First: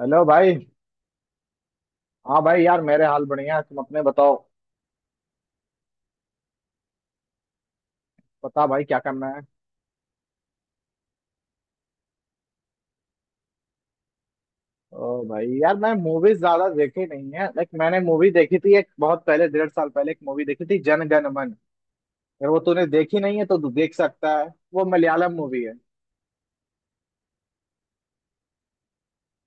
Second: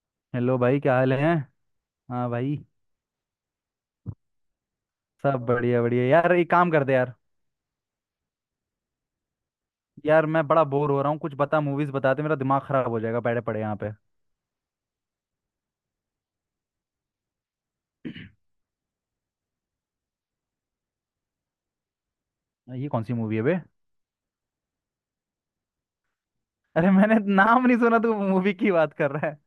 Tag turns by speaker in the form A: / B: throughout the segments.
A: Hello भाई।
B: Hello भाई, क्या हाल है। हाँ
A: हाँ
B: भाई।
A: भाई यार मेरे हाल बढ़िया है, तुम अपने बताओ।
B: सब बढ़िया बढ़िया यार, एक काम कर दे यार।
A: बता भाई क्या करना है।
B: यार मैं बड़ा बोर हो रहा हूँ, कुछ बता मूवीज बताते, मेरा दिमाग खराब हो जाएगा बैठे पड़े यहाँ पे।
A: ओ भाई यार मैं मूवीज ज्यादा देखी नहीं है। लाइक मैंने मूवी देखी थी एक बहुत पहले, डेढ़ साल पहले एक मूवी देखी थी, जन गण मन। अगर वो तूने
B: ये कौन सी
A: देखी
B: मूवी
A: नहीं
B: है
A: है
B: बे।
A: तो तू देख सकता है। वो मलयालम मूवी है।
B: अरे मैंने नाम नहीं सुना, तू मूवी की बात कर रहा है।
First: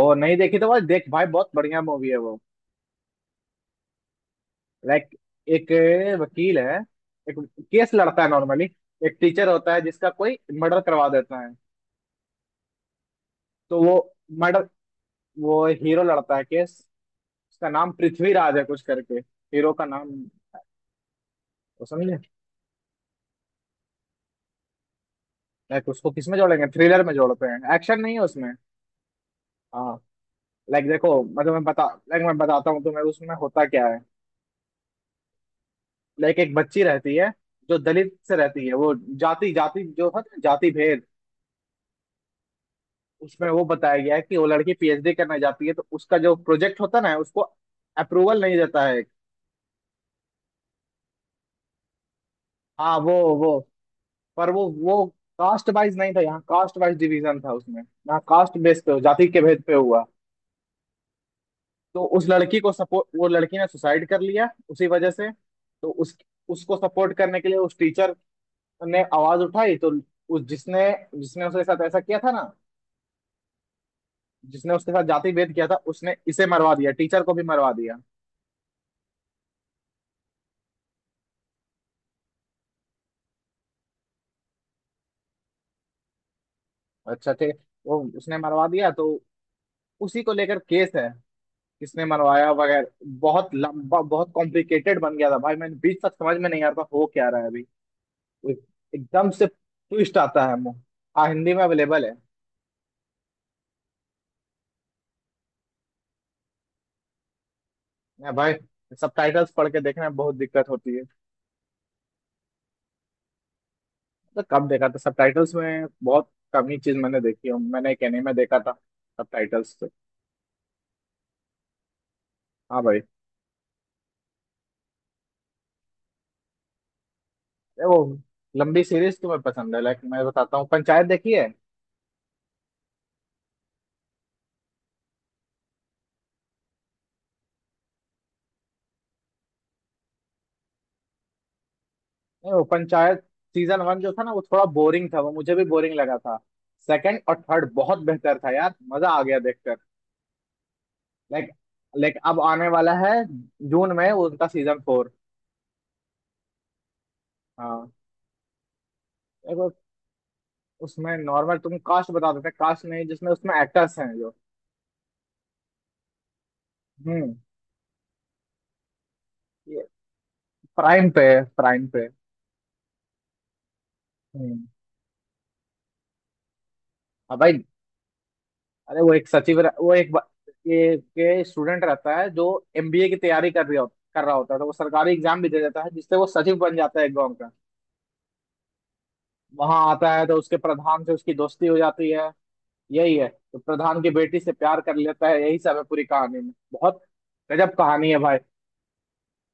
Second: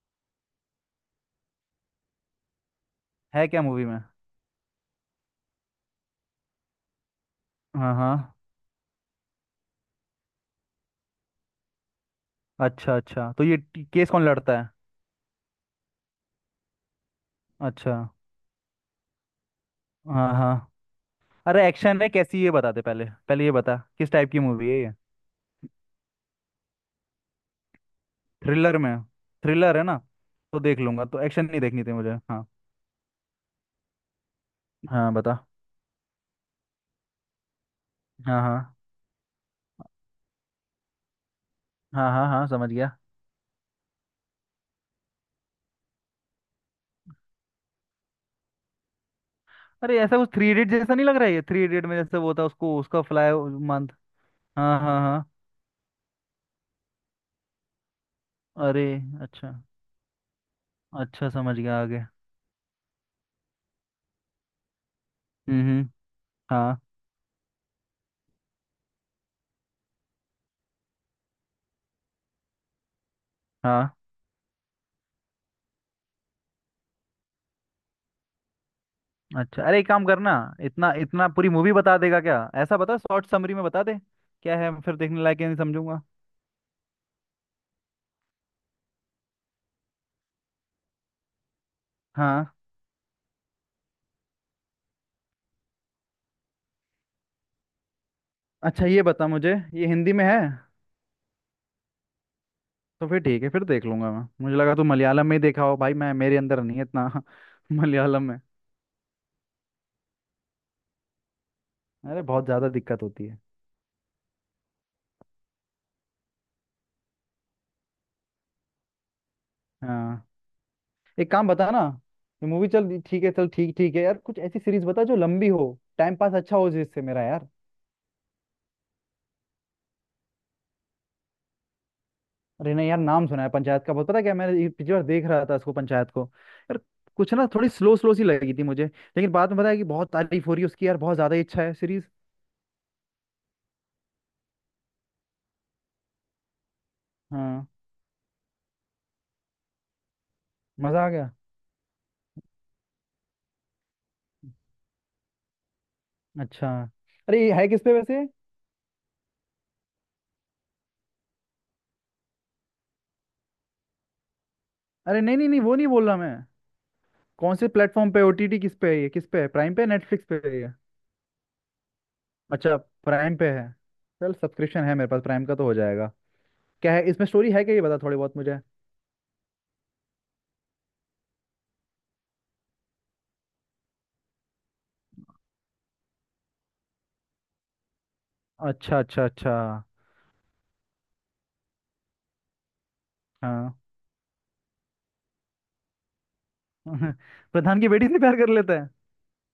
A: ओ नहीं देखी तो भाई देख भाई बहुत बढ़िया मूवी है वो।
B: है क्या मूवी में।
A: लाइक एक वकील है, एक केस
B: हाँ
A: लड़ता है
B: हाँ।
A: नॉर्मली। एक टीचर होता है जिसका कोई मर्डर करवा देता है।
B: अच्छा अच्छा, तो ये
A: तो
B: केस कौन लड़ता
A: मर्डर
B: है।
A: वो हीरो लड़ता है केस। उसका नाम
B: अच्छा।
A: पृथ्वीराज है कुछ करके। हीरो का नाम।
B: हाँ हाँ। अरे
A: तो
B: एक्शन है
A: समझे,
B: कैसी ये बता दे, पहले पहले ये बता किस टाइप की मूवी है ये।
A: लाइक उसको किसमें जोड़ेंगे, थ्रिलर में जोड़ते हैं, एक्शन नहीं है उसमें।
B: थ्रिलर में। थ्रिलर है
A: हाँ।
B: ना। तो देख
A: लाइक
B: लूंगा।
A: देखो,
B: तो
A: मतलब मैं
B: एक्शन नहीं
A: तुम्हें बता,
B: देखनी थी मुझे।
A: लाइक मैं
B: हाँ।
A: बताता हूँ तुम्हें उसमें होता क्या है।
B: हाँ बता।
A: लाइक एक बच्ची रहती है जो दलित से
B: हाँ
A: रहती है,
B: हाँ
A: वो जाति जाति जो है ना, जाति भेद।
B: हाँ। हाँ हाँ समझ गया।
A: उसमें वो बताया गया है कि वो लड़की पीएचडी करने जाती है तो उसका जो प्रोजेक्ट होता है ना उसको अप्रूवल नहीं देता है।
B: अरे ऐसा कुछ थ्री इडियट जैसा नहीं लग रहा है ये। थ्री इडियट में जैसे वो था उसको
A: हाँ
B: उसका
A: वो
B: फ्लाई
A: वो।
B: मंथ।
A: पर
B: हाँ हाँ
A: वो
B: हाँ।
A: कास्ट वाइज नहीं था यहाँ, कास्ट वाइज डिवीजन था उसमें, यहाँ कास्ट बेस
B: अरे।
A: पे जाति के
B: अच्छा।
A: भेद पे हुआ।
B: अच्छा समझ गया, आगे।
A: तो उस लड़की को सपोर्ट, वो लड़की ने सुसाइड कर लिया उसी वजह से।
B: हम्म।
A: तो उस, उसको
B: हाँ
A: सपोर्ट करने के लिए उस टीचर ने आवाज उठाई। तो उस जिसने, जिसने उसके साथ ऐसा किया था ना,
B: हाँ।
A: जिसने उसके साथ जाति भेद किया था, उसने इसे मरवा दिया, टीचर को भी मरवा दिया।
B: अच्छा, अरे एक काम करना। इतना इतना पूरी मूवी बता देगा क्या, ऐसा बता शॉर्ट समरी में बता दे। क्या है फिर देखने लायक है नहीं, समझूंगा।
A: अच्छा थे, वो उसने मरवा दिया तो उसी को लेकर केस है, किसने
B: हाँ।
A: मरवाया वगैरह। बहुत लंबा बहुत कॉम्प्लिकेटेड बन गया था भाई, मैंने बीच तक समझ में नहीं आता हो क्या रहा है अभी।
B: अच्छा, ये बता
A: एकदम से
B: मुझे, ये हिंदी
A: ट्विस्ट
B: में है।
A: आता है मुंह। हाँ, हिंदी में अवेलेबल है।
B: तो फिर ठीक है, फिर देख लूंगा मैं। मुझे लगा तू मलयालम में ही देखा हो, भाई मैं मेरे अंदर नहीं है इतना। मलयालम
A: नहीं
B: में।
A: भाई, सबटाइटल्स पढ़ के देखने में बहुत दिक्कत होती है।
B: अरे बहुत ज़्यादा दिक्कत होती है।
A: तो कम देखा था सबटाइटल्स में, बहुत कम ही चीज मैंने देखी है। मैंने एक एनीमे देखा था सबटाइटल्स से।
B: हाँ, एक काम बता ना। ये मूवी
A: हाँ भाई।
B: चल ठीक है, चल ठीक ठीक है यार। कुछ ऐसी सीरीज बता जो लंबी हो। टाइम पास अच्छा हो जिससे मेरा यार।
A: ये वो लंबी सीरीज तुम्हें पसंद है, लाइक मैं बताता हूँ, पंचायत देखी है।
B: अरे नहीं यार, नाम सुना है पंचायत का बहुत, पता है क्या मैंने, ये पिछली बार देख रहा था इसको पंचायत को। यार कुछ ना, थोड़ी स्लो स्लो सी लगी थी मुझे, लेकिन बाद में पता है कि बहुत तारीफ हो रही है उसकी यार, बहुत ज्यादा ही अच्छा है सीरीज।
A: नहीं, वो पंचायत सीजन वन जो था ना वो थोड़ा बोरिंग था, वो मुझे भी बोरिंग लगा था। सेकंड और
B: हाँ,
A: थर्ड बहुत बेहतर था यार, मजा आ गया देखकर।
B: मजा आ गया।
A: लाइक, लाइक अब आने वाला है जून में उनका सीजन फोर।
B: अच्छा, अरे ये है किस
A: हाँ।
B: पे वैसे।
A: एक वो, उसमें नॉर्मल तुम कास्ट बता देते हैं, कास्ट नहीं जिसमें, उसमें एक्टर्स हैं जो।
B: अरे नहीं नहीं नहीं, वो नहीं बोल रहा मैं।
A: हम्म
B: कौन से प्लेटफॉर्म पे, ओटीटी किस पे है, ये किस पे है, प्राइम
A: ये
B: पे नेटफ्लिक्स पे है ये।
A: प्राइम पे है, प्राइम पे।
B: अच्छा, प्राइम पे है। चल,
A: हम्म
B: सब्सक्रिप्शन है मेरे पास प्राइम का तो हो जाएगा। क्या है इसमें
A: अब
B: स्टोरी
A: भाई
B: है क्या, ये बता थोड़ी बहुत मुझे।
A: अरे वो एक सचिव रह- वो एक बा- ये के स्टूडेंट रहता है जो एमबीए की तैयारी कर रही हो, कर रहा होता है, तो वो सरकारी एग्जाम भी दे देता है जिससे वो सचिव बन जाता है एक गांव का।
B: अच्छा अच्छा अच्छा।
A: वहां आता है तो उसके प्रधान से उसकी दोस्ती हो जाती है। यही है, तो
B: हाँ
A: प्रधान की बेटी से प्यार कर लेता है, यही सब है पूरी कहानी में। बहुत गजब
B: प्रधान की बेटी
A: कहानी है
B: से प्यार
A: भाई,
B: कर लेता है।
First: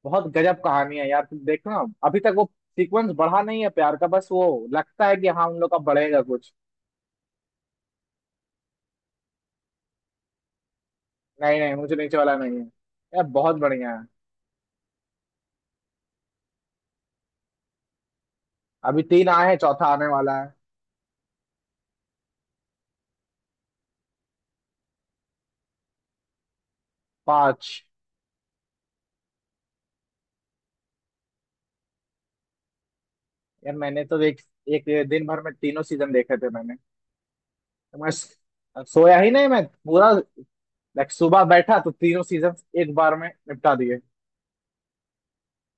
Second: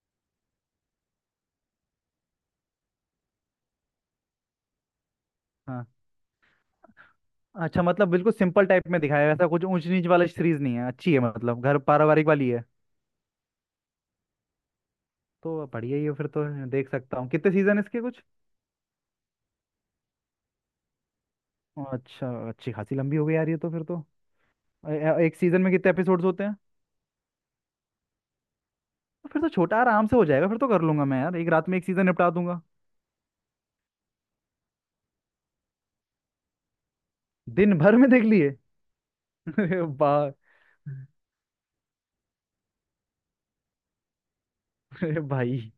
A: बहुत गजब कहानी है यार, तुम देखना। अभी तक वो सीक्वेंस बढ़ा नहीं है प्यार का, बस वो लगता है कि हाँ उन लोग का
B: हाँ
A: बढ़ेगा कुछ।
B: अच्छा, मतलब बिल्कुल सिंपल टाइप में दिखाया है, ऐसा कुछ ऊंच नीच वाला सीरीज नहीं है, अच्छी है
A: नहीं
B: मतलब
A: नहीं,
B: घर
A: मुझे नीचे
B: पारिवारिक
A: वाला
B: वाली
A: नहीं है,
B: है।
A: यार बहुत बढ़िया है।
B: तो बढ़िया ही है फिर तो। देख सकता हूँ, कितने सीजन इसके कुछ।
A: अभी तीन आए हैं, चौथा आने वाला है।
B: अच्छा, अच्छी खासी लंबी हो गई यार ये तो फिर तो। एक सीजन में कितने एपिसोड्स होते हैं।
A: पांच।
B: तो फिर तो छोटा आराम से हो जाएगा, फिर तो कर लूंगा मैं यार, एक रात में एक सीजन निपटा दूंगा।
A: यार मैंने तो एक, एक दिन भर में तीनों सीजन देखे थे मैंने।
B: दिन भर
A: तो
B: में देख लिए।
A: सोया ही नहीं मैं
B: अरे बा
A: पूरा। लाइक सुबह बैठा तो तीनों सीजन एक बार में निपटा दिए।
B: अरे भाई।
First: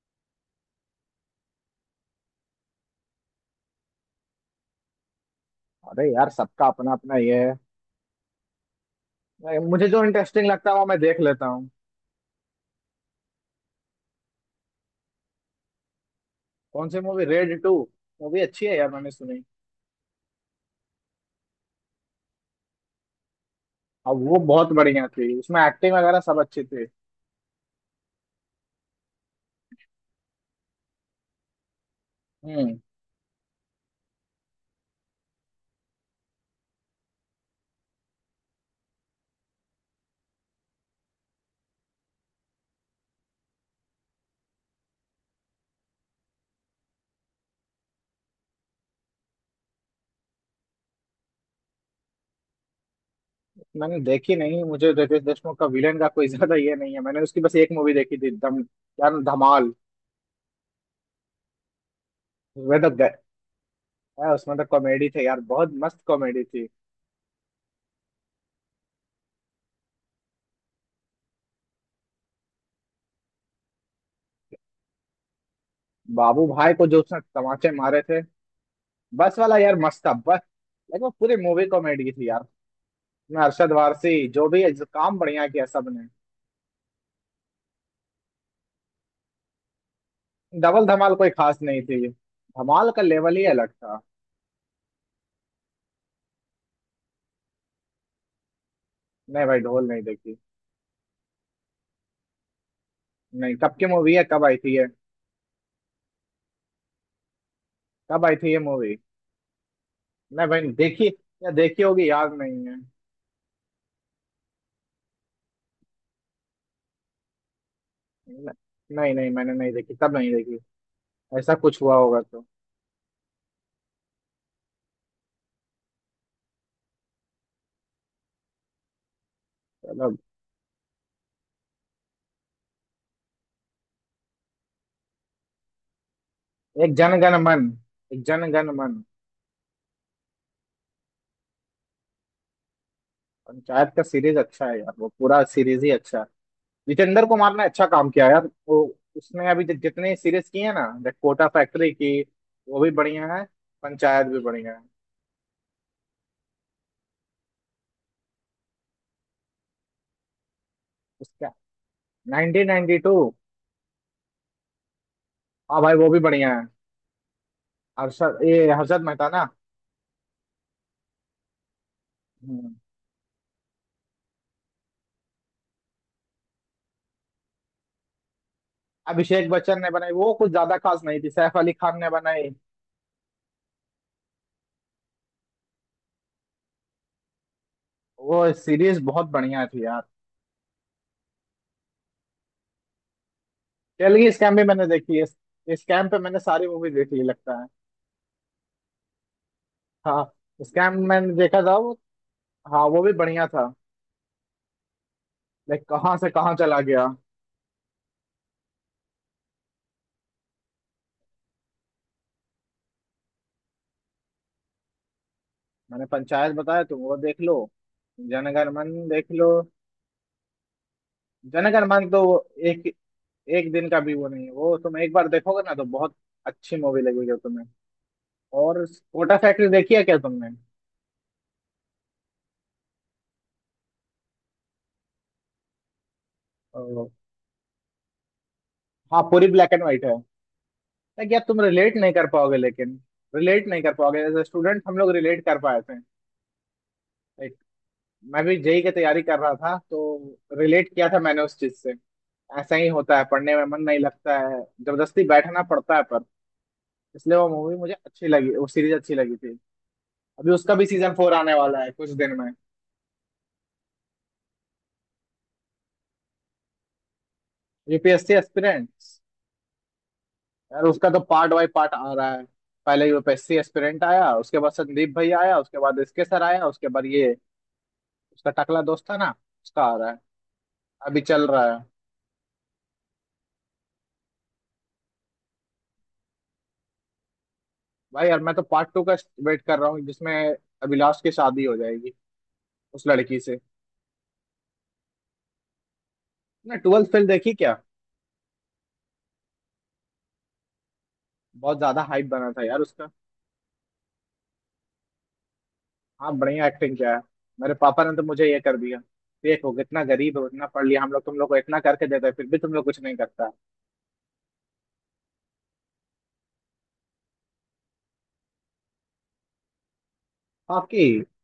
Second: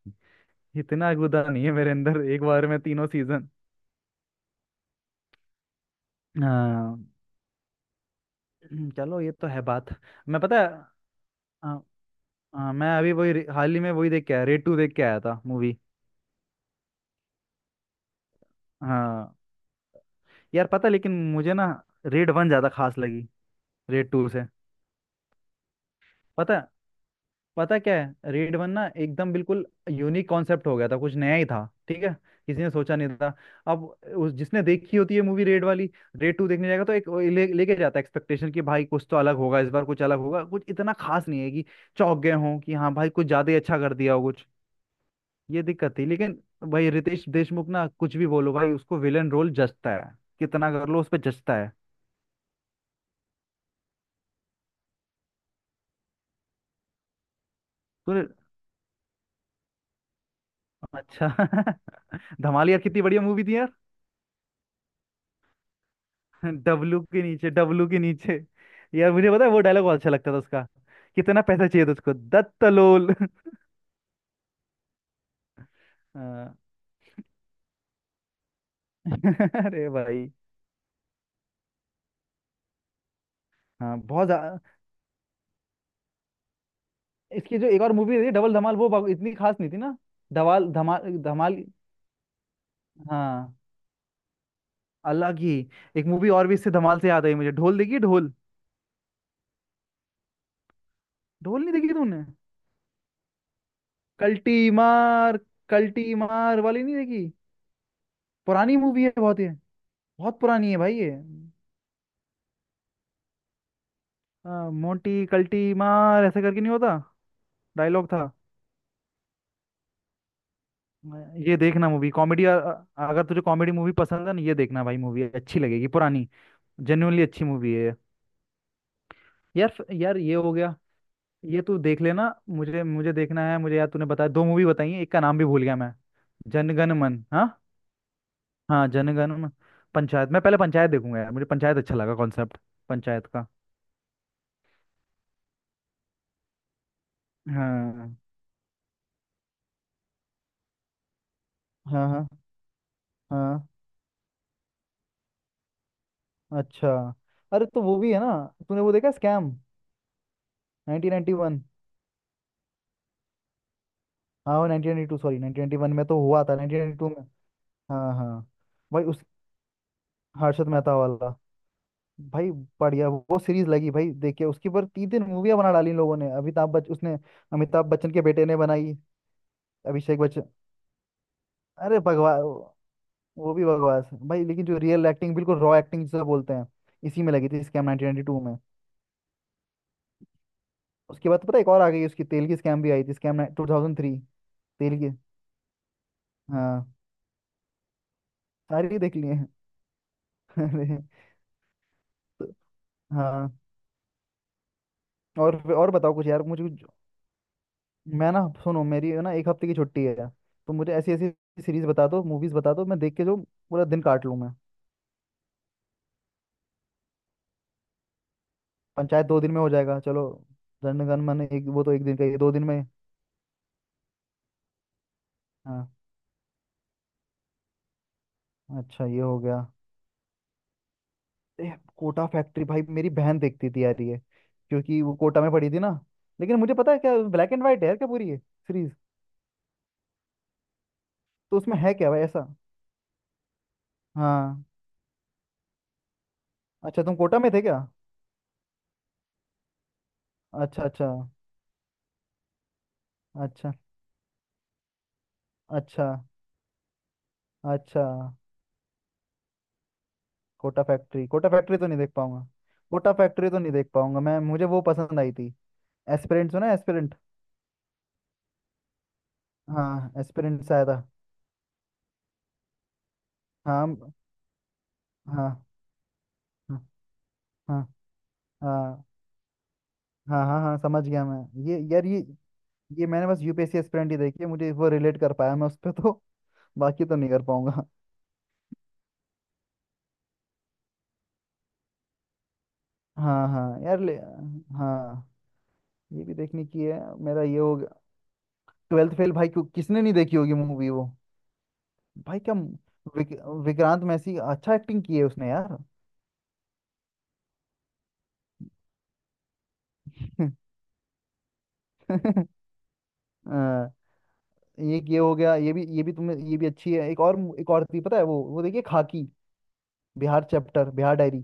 B: इतना गुदा नहीं है मेरे अंदर एक बार में तीनों सीजन।
A: अरे यार सबका अपना
B: हाँ,
A: अपना ये है।
B: चलो ये तो है बात।
A: मुझे जो
B: मैं,
A: इंटरेस्टिंग
B: पता है।
A: लगता है वो मैं देख लेता हूँ।
B: हाँ, हाँ, मैं अभी हाल ही में वही देख के आया, रेड टू देख के आया था मूवी।
A: कौन सी मूवी, रेड टू? मूवी अच्छी है यार, मैंने
B: हाँ।
A: सुनी।
B: यार पता है, लेकिन मुझे ना रेड वन ज्यादा खास लगी रेड
A: और
B: टू
A: वो
B: से।
A: बहुत बढ़िया थी, उसमें एक्टिंग वगैरह सब
B: पता
A: अच्छी
B: है।
A: थी।
B: पता है क्या है, रेड वन ना एकदम बिल्कुल यूनिक कॉन्सेप्ट हो गया था, कुछ नया ही था ठीक है। किसी ने
A: हम्म
B: सोचा नहीं था। अब उस जिसने देखी होती है मूवी रेड वाली, रेड टू देखने जाएगा तो एक वो लेके जाता है एक्सपेक्टेशन कि भाई कुछ तो अलग होगा इस बार, कुछ अलग होगा, कुछ इतना खास नहीं है कि चौंक गए हों कि हाँ भाई कुछ ज्यादा ही अच्छा कर दिया हो। ये दिक्कत थी लेकिन, भाई रितेश देशमुख ना, कुछ भी बोलो भाई उसको विलन रोल जचता है। कितना कर लो उस पे जचता है।
A: मैंने देखी नहीं, मुझे रितेश देशमुख का विलेन का कोई ज्यादा ये नहीं है। मैंने उसकी बस एक मूवी
B: तो
A: देखी थी, दम। यार धमाल,
B: अच्छा धमालिया
A: उसमें तो
B: कितनी बढ़िया मूवी थी यार।
A: गए, उसमें तो कॉमेडी थे यार, बहुत मस्त कॉमेडी थी।
B: डब्लू के नीचे, डब्लू के नीचे। यार मुझे पता है, वो डायलॉग बहुत अच्छा लगता था उसका। कितना पैसा चाहिए था उसको दत्तलोल।
A: बाबू
B: हाँ।
A: भाई को जो उसने तमाचे मारे थे, बस वाला यार
B: अरे
A: मस्त था
B: भाई।
A: बस। लेकिन वो पूरी मूवी कॉमेडी थी यार, उसमें अरशद
B: हाँ
A: वारसी
B: बहुत
A: जो
B: ज्यादा।
A: भी है, जो काम बढ़िया किया सबने।
B: इसकी जो एक और मूवी थी डबल धमाल वो इतनी खास नहीं थी ना। धमाल
A: डबल धमाल
B: धमाल
A: कोई खास
B: धमाल।
A: नहीं थी, धमाल का लेवल ही
B: हाँ,
A: अलग था।
B: अलग ही। एक मूवी और भी इससे धमाल से याद आई मुझे, ढोल देखिए ढोल।
A: नहीं भाई, ढोल नहीं देखी।
B: ढोल नहीं देखी तूने।
A: नहीं, कब की मूवी है, कब आई
B: कल्टी
A: थी ये?
B: मार। कल्टी मार वाली नहीं देखी।
A: कब आई थी ये
B: पुरानी
A: मूवी?
B: मूवी है बहुत ये। बहुत
A: नहीं भाई
B: पुरानी है भाई
A: देखी,
B: ये।
A: या देखी होगी याद नहीं है।
B: आ, मोटी कल्टी मार, ऐसे करके नहीं होता। डायलॉग था।
A: न- नहीं नहीं, मैंने नहीं देखी, तब नहीं देखी।
B: आ,
A: ऐसा
B: ये
A: कुछ
B: देखना
A: हुआ
B: मूवी
A: होगा
B: कॉमेडी,
A: तो।
B: अगर तुझे कॉमेडी मूवी पसंद है ना ये देखना भाई, मूवी अच्छी लगेगी पुरानी। जेन्युइनली अच्छी मूवी है ये। यार
A: चलो।
B: यार ये हो गया। ये तू देख लेना, मुझे मुझे देखना है मुझे यार, तूने बताया दो मूवी बताई है, एक का नाम भी भूल गया मैं। जनगण
A: एक
B: मन।
A: जनगण
B: हाँ।
A: मन, एक जनगण
B: हाँ
A: मन।
B: जनगण। पंचायत, मैं पहले पंचायत देखूंगा यार, मुझे पंचायत अच्छा लगा कॉन्सेप्ट पंचायत का।
A: पंचायत का सीरीज अच्छा है यार, वो पूरा सीरीज ही अच्छा है। जितेंद्र कुमार ने अच्छा काम
B: हाँ
A: किया यार। वो उसने अभी जितने सीरीज किए हैं ना, द कोटा फैक्ट्री
B: हाँ
A: की,
B: हाँ
A: वो भी बढ़िया है,
B: हाँ।
A: पंचायत भी बढ़िया है।
B: अच्छा, अरे तो वो भी है ना। तूने वो देखा स्कैम
A: उसका
B: 1991।
A: 1992।
B: हाँ वो 1992 सॉरी
A: हाँ
B: 1991
A: भाई
B: में
A: वो भी
B: तो हुआ
A: बढ़िया
B: था,
A: है।
B: 1992 में। हाँ
A: हर्षद,
B: हाँ।
A: ये हर्षद
B: भाई उस
A: मेहता ना।
B: हर्षद मेहता वाला। भाई
A: हम्म।
B: बढ़िया वो सीरीज लगी भाई, देखिए उसके ऊपर तीन तीन मूवियाँ बना डाली इन लोगों ने, अमिताभ बच्चन उसने। अमिताभ बच्चन के बेटे ने बनाई।
A: अभिषेक बच्चन ने बनाई
B: अभिषेक
A: वो
B: बच्चन।
A: कुछ ज्यादा खास नहीं थी, सैफ अली खान
B: अरे
A: ने
B: भगवान।
A: बनाई।
B: वो भी बकवास है भाई, लेकिन जो रियल एक्टिंग बिल्कुल रॉ एक्टिंग जिसे बोलते हैं, इसी में लगी थी स्कैम
A: वो
B: 1992 में।
A: सीरीज बहुत बढ़िया थी यार।
B: उसके बाद तो पता है, एक और आ गई उसकी तेल की, स्कैम भी आई थी स्कैम 2003।
A: तेलगी स्कैम भी मैंने
B: तेल की।
A: देखी है, स्कैम पे मैंने सारी मूवी
B: हाँ।
A: देख ली लगता है।
B: सारी देख लिए हैं।
A: हाँ
B: अरे।
A: स्कैम मैंने देखा था वो।
B: तो।
A: हाँ वो भी बढ़िया
B: हाँ।
A: था।
B: और
A: लाइक
B: और बताओ
A: कहाँ
B: कुछ
A: से
B: यार
A: कहाँ
B: मुझे
A: चला
B: कुछ-
A: गया।
B: मैं ना सुनो, मेरी है ना एक हफ्ते की छुट्टी है यार। तो मुझे ऐसी ऐसी सीरीज बता दो मूवीज बता दो, मैं देख के जो पूरा दिन काट लूँ मैं।
A: मैंने पंचायत बताया, तुम वो देख लो, जनगण मन
B: पंचायत
A: देख
B: दो
A: लो।
B: दिन में हो जाएगा चलो। जनगण मन एक
A: जनगण
B: वो तो एक
A: मन
B: दिन
A: तो
B: का ही
A: वो
B: है, 2 दिन
A: एक,
B: में।
A: एक दिन का भी वो नहीं है, वो तुम एक बार देखोगे ना तो
B: हाँ,
A: बहुत अच्छी मूवी लगेगी तुम्हें। और
B: अच्छा ये
A: कोटा
B: हो गया।
A: फैक्ट्री देखी है क्या तुमने?
B: ए, कोटा फैक्ट्री भाई, मेरी बहन देखती थी यार ये। क्योंकि वो कोटा में पड़ी थी ना। लेकिन मुझे पता है
A: ओ,
B: क्या, ब्लैक एंड व्हाइट है यार क्या पूरी ये सीरीज।
A: हाँ पूरी ब्लैक एंड व्हाइट है। लाइक यार
B: तो
A: तुम
B: उसमें है
A: रिलेट
B: क्या
A: नहीं
B: भाई
A: कर
B: ऐसा।
A: पाओगे लेकिन, रिलेट नहीं कर पाओगे। एज ए
B: हाँ,
A: स्टूडेंट हम लोग रिलेट कर पाए थे।
B: अच्छा तुम कोटा में
A: Like,
B: थे क्या।
A: मैं भी जेई की तैयारी कर रहा था तो
B: अच्छा
A: रिलेट
B: अच्छा
A: किया था मैंने उस चीज से। ऐसा ही होता है, पढ़ने में
B: अच्छा।
A: मन नहीं लगता है, जबरदस्ती बैठना पड़ता है
B: अच्छा
A: पर, इसलिए वो मूवी मुझे
B: अच्छा।
A: अच्छी लगी, वो सीरीज अच्छी लगी थी। अभी उसका
B: कोटा
A: भी सीजन
B: फैक्ट्री,
A: फोर
B: कोटा
A: आने
B: फैक्ट्री
A: वाला
B: तो
A: है
B: नहीं
A: कुछ
B: देख
A: दिन
B: पाऊंगा।
A: में।
B: कोटा फैक्ट्री तो नहीं देख पाऊंगा मैं, मुझे वो पसंद आई थी। एस्पिरेंट सुना है एस्पिरेंट।
A: UPSC aspirants.
B: हाँ, एस्पिरेंट से
A: यार
B: आया था।
A: उसका तो पार्ट बाय पार्ट आ रहा है। पहले यूपीएससी एस्पिरेंट
B: हाँ
A: आया, उसके बाद संदीप भाई
B: हाँ
A: आया, उसके बाद इसके सर आया,
B: हाँ
A: उसके बाद ये
B: हाँ।
A: उसका टकला
B: हाँ
A: दोस्त था ना, उसका आ रहा है,
B: हाँ हाँ हाँ, समझ
A: अभी
B: गया मैं।
A: चल रहा
B: ये
A: है।
B: यार ये मैंने बस यूपीएससी एस्पिरेंट ही देखी है, मुझे वो रिलेट कर पाया मैं उस पर तो। बाकी तो नहीं कर पाऊंगा।
A: भाई यार मैं तो पार्ट टू का वेट कर रहा हूँ, जिसमें अभिलाष की शादी हो जाएगी उस लड़की
B: हाँ
A: से।
B: हाँ यार ले। हाँ, ये भी देखने
A: ना,
B: की है,
A: ट्वेल्थ फेल
B: मेरा
A: देखी
B: ये हो
A: क्या?
B: गया। ट्वेल्थ फेल भाई, क्यों किसने नहीं देखी होगी मूवी वो।
A: बहुत ज्यादा हाइप
B: भाई
A: बना
B: क्या,
A: था यार उसका।
B: विक, विक्रांत मैसी अच्छा एक्टिंग की है उसने यार।
A: हाँ बढ़िया एक्टिंग किया है। मेरे पापा ने तो मुझे ये कर दिया, देखो कितना गरीब हो, इतना पढ़ लिया, हम लोग तुम लोग को इतना करके देते हैं, फिर भी तुम लोग कुछ नहीं करता।
B: हाँ, ये हो गया, ये भी तुम्हें ये भी अच्छी है। एक और थी, पता है वो देखिए खाकी बिहार चैप्टर,
A: आपकी।
B: बिहार डायरी।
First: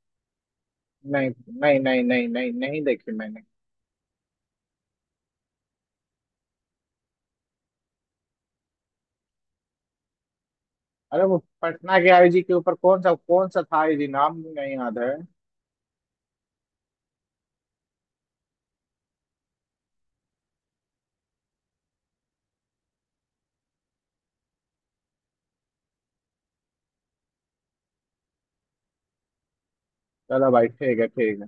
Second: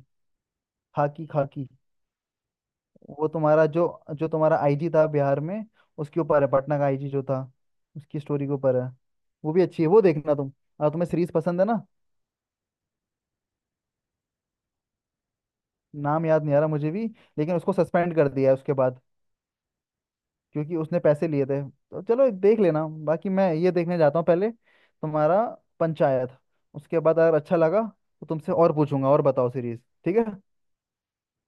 B: खाकी,
A: नहीं
B: खाकी।
A: नहीं नहीं नहीं नहीं नहीं देखी
B: वो
A: मैंने।
B: तुम्हारा जो, जो तुम्हारा आईजी था बिहार में, उसके ऊपर है। पटना का आईजी जो था, उसकी स्टोरी के ऊपर है। वो भी अच्छी है वो, देखना तुम। और तुम्हें
A: अरे
B: सीरीज
A: वो
B: पसंद है ना।
A: पटना के आईजी के ऊपर कौन सा, कौन सा था आईजी, नाम नहीं याद है।
B: नाम याद नहीं आ रहा मुझे भी, लेकिन उसको सस्पेंड कर दिया है उसके बाद, क्योंकि उसने पैसे लिए थे। तो चलो देख लेना बाकी, मैं ये देखने जाता हूँ पहले तुम्हारा पंचायत। उसके बाद अगर अच्छा लगा, तो तुमसे और पूछूंगा और बताओ सीरीज। ठीक है।
A: चलो भाई, ठीक है ठीक है।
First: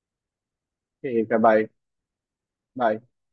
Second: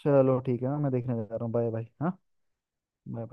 B: चलो ठीक है, मैं देखने जा
A: ठीक है,
B: रहा हूँ।
A: Bye
B: bye bye. हाँ।
A: बाय।
B: बाय।